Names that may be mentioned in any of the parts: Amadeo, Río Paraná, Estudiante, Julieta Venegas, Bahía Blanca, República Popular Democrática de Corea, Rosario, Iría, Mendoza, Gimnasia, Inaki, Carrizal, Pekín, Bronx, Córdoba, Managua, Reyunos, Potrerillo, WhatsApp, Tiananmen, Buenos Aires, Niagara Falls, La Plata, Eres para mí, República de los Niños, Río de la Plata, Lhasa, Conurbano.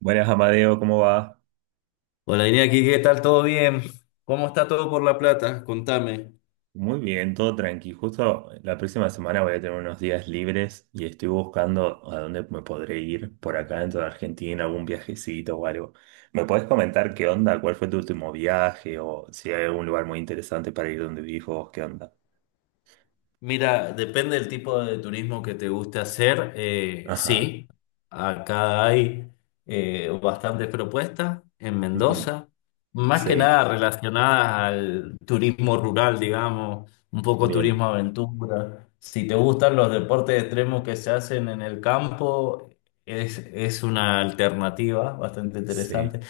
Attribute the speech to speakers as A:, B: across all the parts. A: Buenas, Amadeo, ¿cómo va?
B: Hola, Iría, aquí. ¿Qué tal? ¿Todo bien? ¿Cómo está todo por La Plata? Contame.
A: Muy bien, todo tranqui. Justo la próxima semana voy a tener unos días libres y estoy buscando a dónde me podré ir por acá dentro de Argentina, algún viajecito o algo. ¿Me puedes comentar qué onda? ¿Cuál fue tu último viaje? O si hay algún lugar muy interesante para ir donde vivís vos, ¿qué onda?
B: Mira, depende del tipo de turismo que te guste hacer.
A: Ajá.
B: Sí, acá hay bastantes propuestas en
A: Ujú.
B: Mendoza, más que
A: Sí,
B: nada relacionadas al turismo rural, digamos, un poco
A: bien.
B: turismo aventura. Si te gustan los deportes extremos que se hacen en el campo, es una alternativa bastante interesante.
A: Sí,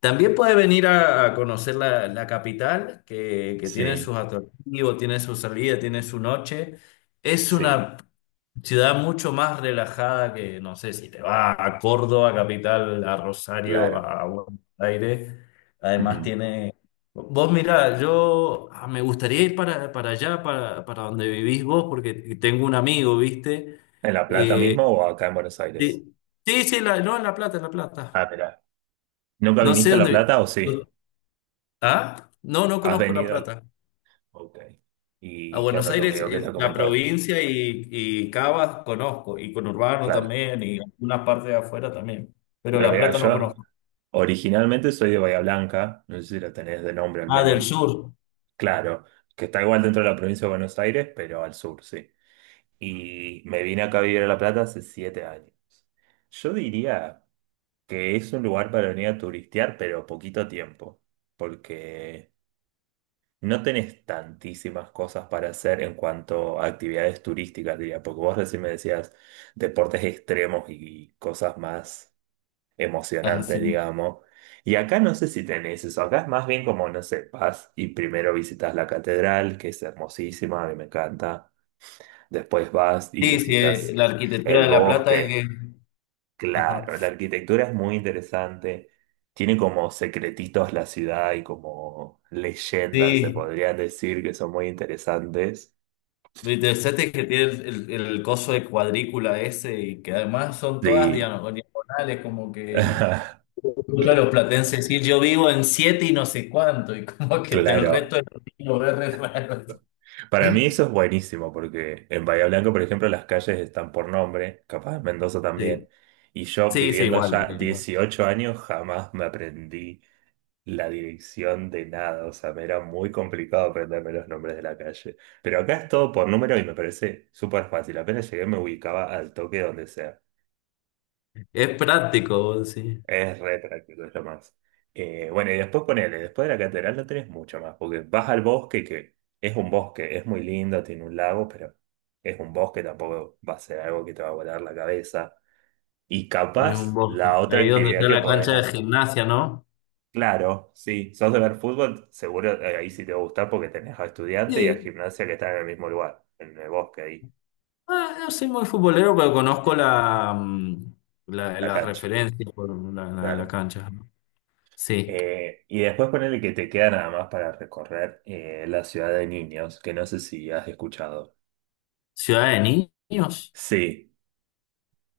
B: También puede venir a conocer la capital, que tiene
A: sí,
B: sus atractivos, tiene su salida, tiene su noche. Es
A: sí,
B: una ciudad mucho más relajada que, no sé, si te vas a Córdoba, capital, a Rosario,
A: claro.
B: a Buenos Aires.
A: Ujú.
B: Además tiene... Vos mirá, yo me gustaría ir para allá, para donde vivís vos, porque tengo un amigo, ¿viste?
A: ¿En La Plata
B: Eh,
A: mismo o acá en Buenos Aires?
B: sí, sí, sí, no, en La Plata, en La Plata.
A: Ah, mira. ¿Nunca
B: No sé
A: viniste a La
B: dónde...
A: Plata o sí?
B: Ah, no, no
A: ¿Has
B: conozco La
A: venido?
B: Plata.
A: Ok.
B: A
A: ¿Y qué
B: Buenos
A: onda tu
B: Aires,
A: amigo? ¿Qué te ha
B: la
A: comentado?
B: provincia y Cava conozco, y Conurbano
A: Claro.
B: también, y algunas partes de afuera también, pero
A: Bueno,
B: La
A: mira,
B: Plata no
A: yo
B: conozco.
A: originalmente soy de Bahía Blanca, no sé si lo tenés de nombre al
B: Ah, del
A: menos.
B: sur.
A: Claro, que está igual dentro de la provincia de Buenos Aires, pero al sur, sí. Y me vine acá a vivir a La Plata hace 7 años. Yo diría que es un lugar para venir a turistear, pero poquito tiempo, porque no tenés tantísimas cosas para hacer en cuanto a actividades turísticas, diría, porque vos recién me decías deportes extremos y cosas más
B: Ah,
A: emocionantes,
B: sí.
A: digamos. Y acá no sé si tenés eso, acá es más bien como, no sé, vas y primero visitas la catedral, que es hermosísima, a mí me encanta. Después vas y
B: Sí, sí,
A: visitas
B: la arquitectura
A: el
B: de La Plata es
A: bosque.
B: que... Ajá.
A: Claro, la arquitectura es muy interesante. Tiene como secretitos la ciudad y como leyendas, se
B: Sí,
A: podría decir, que son muy interesantes.
B: lo interesante es que tiene el coso de cuadrícula ese y que además son todas
A: Sí,
B: diagonales, como que escucho a los platenses decir yo vivo en siete y no sé cuánto, y como que el
A: claro.
B: resto del mundo es re raro.
A: Para mí eso es buenísimo porque en Bahía Blanca, por ejemplo, las calles están por nombre, capaz en Mendoza también.
B: Sí,
A: Y yo
B: sí, sí,
A: viviendo
B: igual,
A: allá
B: igual.
A: 18 años jamás me aprendí la dirección de nada, o sea, me era muy complicado aprenderme los nombres de la calle. Pero acá es todo por número y me parece súper fácil. Apenas llegué me ubicaba al toque donde sea.
B: Es práctico, sí.
A: Es re práctico, es lo más. Bueno, y después ponele, después de la catedral no tenés mucho más, porque vas al bosque, que es un bosque, es muy lindo, tiene un lago, pero es un bosque, tampoco va a ser algo que te va a volar la cabeza. Y
B: Es un
A: capaz
B: bosque.
A: la otra
B: Ahí donde
A: actividad
B: está
A: que
B: la
A: podés
B: cancha de
A: hacer.
B: gimnasia, ¿no?
A: Claro, sí. Sos de ver fútbol, seguro, ahí sí te va a gustar porque tenés a estudiante y a
B: Sí.
A: gimnasia que están en el mismo lugar, en el bosque ahí,
B: Ah, no soy muy futbolero, pero conozco la,
A: la
B: las
A: cancha,
B: referencias por la
A: claro.
B: cancha, ¿no? Sí.
A: Y después ponele que te queda nada más para recorrer, la ciudad de niños, que no sé si has escuchado.
B: ¿Ciudad de niños?
A: Sí,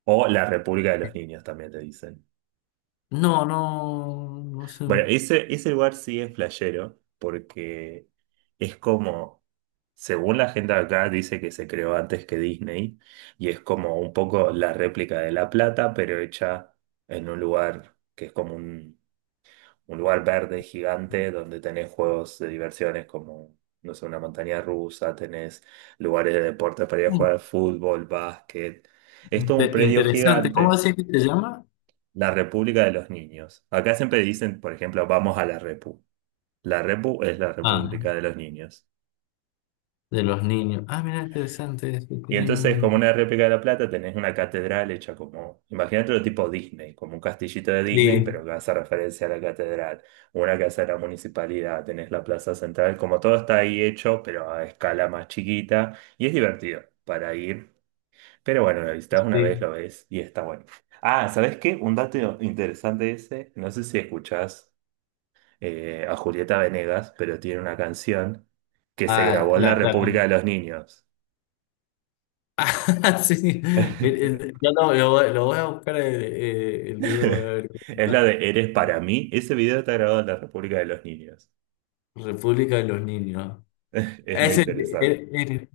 A: o la República de los Niños también te dicen.
B: No, no, no sé.
A: Bueno, ese lugar sí es flashero, porque es como, según la gente de acá, dice que se creó antes que Disney, y es como un poco la réplica de La Plata, pero hecha en un lugar que es como un lugar verde gigante, donde tenés juegos de diversiones como, no sé, una montaña rusa, tenés lugares de deportes para ir a jugar fútbol, básquet. Es todo un predio
B: Interesante. ¿Cómo
A: gigante,
B: decía que te llama?
A: la República de los Niños. Acá siempre dicen, por ejemplo, vamos a la Repu. La Repu es la
B: Ah,
A: República de los Niños.
B: de los niños. Ah, mira, interesante. Eso,
A: Y
B: tienen
A: entonces, como
B: un...
A: una réplica de La Plata, tenés una catedral hecha como, imagínate lo tipo Disney, como un castillito de Disney,
B: Sí,
A: pero que hace referencia a la catedral, una que hace a la municipalidad, tenés la plaza central, como todo está ahí hecho, pero a escala más chiquita, y es divertido para ir. Pero bueno, lo visitas una vez,
B: sí.
A: lo ves, y está bueno. Ah, ¿sabés qué? Un dato interesante ese, no sé si escuchás a Julieta Venegas, pero tiene una canción que se
B: Ah,
A: grabó en la República de los Niños.
B: sí. Mire, no, no, lo voy a buscar el video para ver qué
A: Es la
B: onda.
A: de Eres para mí. Ese video está grabado en la República de los Niños.
B: República de los Niños.
A: Es muy
B: Es
A: interesante.
B: el-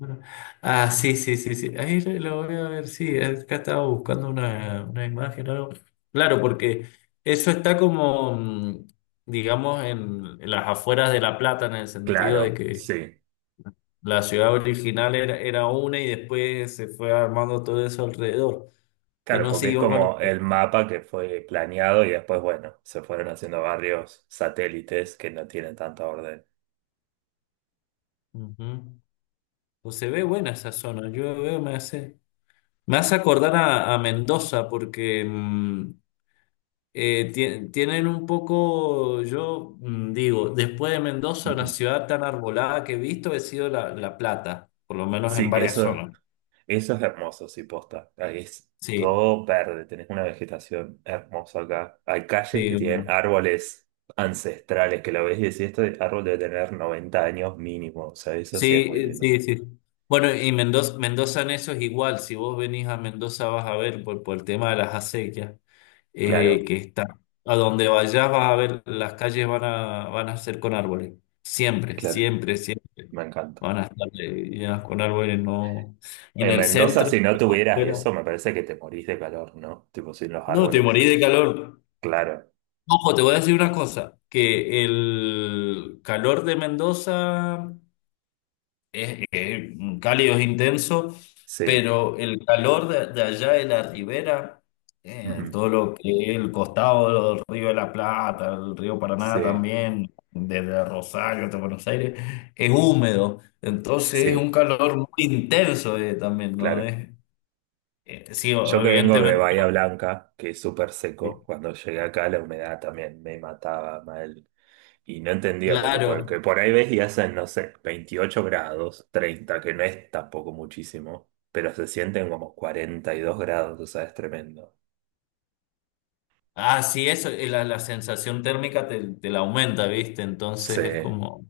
B: ah, sí, sí, sí, sí. Ahí lo voy a ver, sí. Acá estaba buscando una imagen o algo. Claro, porque eso está como, digamos, en las afueras de La Plata, en el sentido de
A: Claro,
B: que
A: sí.
B: la ciudad original era una y después se fue armando todo eso alrededor, que
A: Claro,
B: no
A: porque es
B: siguió con...
A: como el mapa que fue planeado y después, bueno, se fueron haciendo barrios satélites que no tienen tanta orden.
B: Ujú. O se ve buena esa zona. Yo veo, me hace acordar a Mendoza porque tienen un poco, yo digo, después de Mendoza, una
A: Ujú.
B: ciudad tan arbolada que he visto, he sido La Plata, por lo menos en
A: Sí,
B: varias zonas.
A: eso es hermoso, sí, posta. Ahí es
B: Sí,
A: todo verde, tenés una vegetación hermosa acá. Hay calles
B: sí,
A: que tienen
B: uno-
A: árboles ancestrales que lo ves y decís, este árbol debe tener 90 años mínimo. O sea, eso sí es
B: Sí,
A: muy lindo.
B: sí, sí. Bueno, y Mendoza, Mendoza en eso es igual. Si vos venís a Mendoza vas a ver por el tema de las acequias.
A: Claro,
B: Que está. A donde vayas vas a ver, las calles van a ser con árboles. Siempre,
A: claro,
B: siempre, siempre.
A: me encanta.
B: Van a estar llenas con árboles, no. En
A: En
B: el
A: Mendoza,
B: centro,
A: si no tuvieras
B: pero-
A: eso, me parece que te morís de calor, ¿no? Tipo, sin los
B: No, te
A: árboles.
B: morí de calor.
A: Claro,
B: Ojo, te voy a decir una cosa, que el calor de Mendoza es, cálido, es intenso,
A: sí.
B: pero el calor de allá de la ribera,
A: Ujú.
B: todo lo que es el costado del Río de la Plata, el Río Paraná
A: Sí,
B: también, desde Rosario hasta Buenos Aires, es húmedo, entonces es un
A: sí,
B: calor muy intenso también, ¿no?
A: claro.
B: Sí,
A: Yo que vengo de
B: evidentemente,
A: Bahía Blanca, que es súper seco, cuando llegué acá la humedad también me mataba mal. Y no entendía, porque
B: claro.
A: por ahí ves y hacen, no sé, 28 grados, 30, que no es tampoco muchísimo, pero se sienten como 42 grados, o sea, es tremendo.
B: Ah, sí, eso, la sensación térmica te la aumenta, ¿viste?
A: Sí,
B: Entonces es como...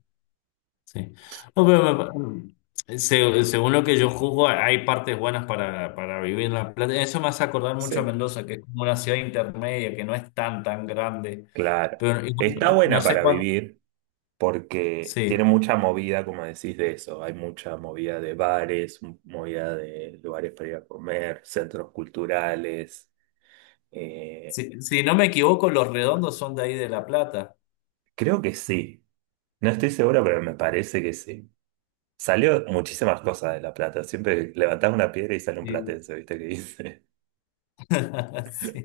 B: Sí. No, pero, según lo que yo juzgo, hay partes buenas para vivir en La Plata. Eso me hace acordar mucho a
A: sí,
B: Mendoza, que es como una ciudad intermedia, que no es tan grande.
A: claro.
B: Pero igual no,
A: Está
B: no
A: buena
B: sé
A: para
B: cuánto.
A: vivir porque
B: Sí.
A: tiene mucha movida, como decís, de eso. Hay mucha movida de bares, movida de lugares para ir a comer, centros culturales. Eh,
B: Si, si no me equivoco, los redondos son de ahí de La Plata.
A: Creo que sí. No estoy seguro, pero me parece que sí. Salió muchísimas cosas de La Plata. Siempre levantás una piedra y sale un
B: Sí.
A: platense, ¿viste qué dice?
B: Sí.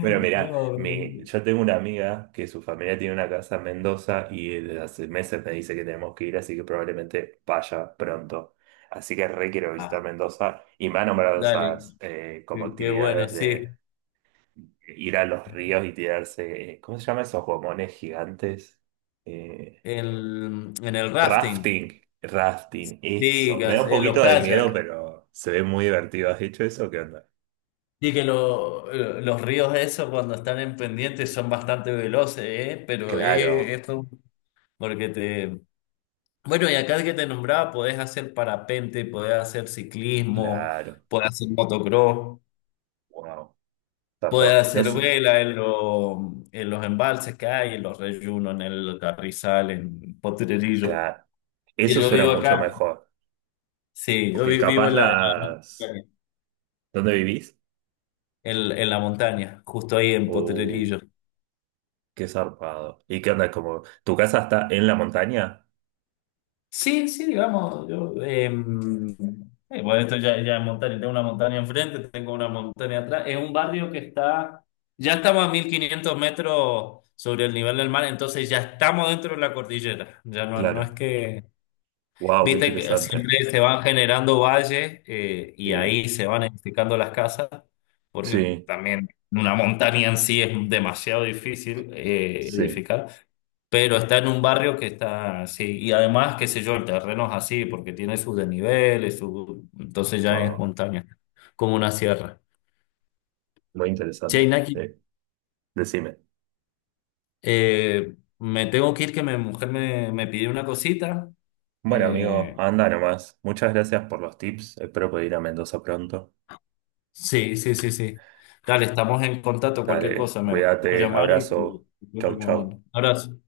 A: Bueno, mirá, yo tengo una amiga que su familia tiene una casa en Mendoza y desde hace meses me dice que tenemos que ir, así que probablemente vaya pronto. Así que re quiero visitar
B: ah,
A: Mendoza y me ha nombrado
B: dale.
A: esas, como
B: Qué, qué bueno,
A: actividades de
B: sí.
A: ir a los ríos y tirarse, ¿cómo se llama esos gomones gigantes? Eh,
B: En el rafting,
A: Rafting, rafting, eso. Me da
B: digas,
A: un
B: en los
A: poquito de miedo,
B: kayaks.
A: pero se ve muy divertido. ¿Has dicho eso? ¿Qué onda?
B: Y que los ríos esos cuando están en pendiente son bastante veloces, ¿eh? Pero
A: Claro,
B: esto, porque te... Bueno, y acá que te nombraba, podés hacer parapente, podés hacer ciclismo,
A: claro.
B: podés hacer motocross,
A: Wow.
B: podés
A: Tampoco. No
B: hacer
A: sé,
B: vela en, en los embalses que hay, en los reyunos, en el Carrizal, en Potrerillo.
A: claro.
B: Y
A: Eso
B: yo
A: suena
B: vivo
A: mucho
B: acá,
A: mejor.
B: sí, yo
A: Porque
B: vivo
A: capaz
B: en
A: las.
B: la,
A: ¿Dónde vivís?
B: en la montaña, justo ahí en
A: Uh,
B: Potrerillo.
A: qué zarpado. ¿Y qué onda? Como, ¿tu casa está en la montaña?
B: Sí, sí, digamos, bueno, esto ya, ya es montaña, tengo una montaña enfrente, tengo una montaña atrás, es un barrio que está, ya estamos a 1500 metros sobre el nivel del mar, entonces ya estamos dentro de la cordillera, ya no, no es
A: Claro.
B: que,
A: Wow, qué
B: viste que
A: interesante.
B: siempre se van generando valles y
A: Sí,
B: ahí se van edificando las casas, porque
A: sí,
B: también una montaña en sí es demasiado difícil
A: sí.
B: edificar pero está en un barrio que está así. Y además, qué sé yo, el terreno es así, porque tiene sus desniveles, su... entonces ya es
A: Wow,
B: montaña, como una sierra.
A: muy
B: Che,
A: interesante.
B: Inaki,
A: Eh, Decime.
B: me tengo que ir, que mi mujer me pidió una cosita.
A: Bueno, amigo,
B: Eh,
A: anda nomás. Muchas gracias por los tips. Espero poder ir a Mendoza pronto.
B: sí, sí, sí, sí. Dale, estamos en contacto, cualquier
A: Dale,
B: cosa, me voy a
A: cuídate,
B: llamar
A: abrazo.
B: y voy
A: Chau,
B: recomendando.
A: chau.
B: Abrazo.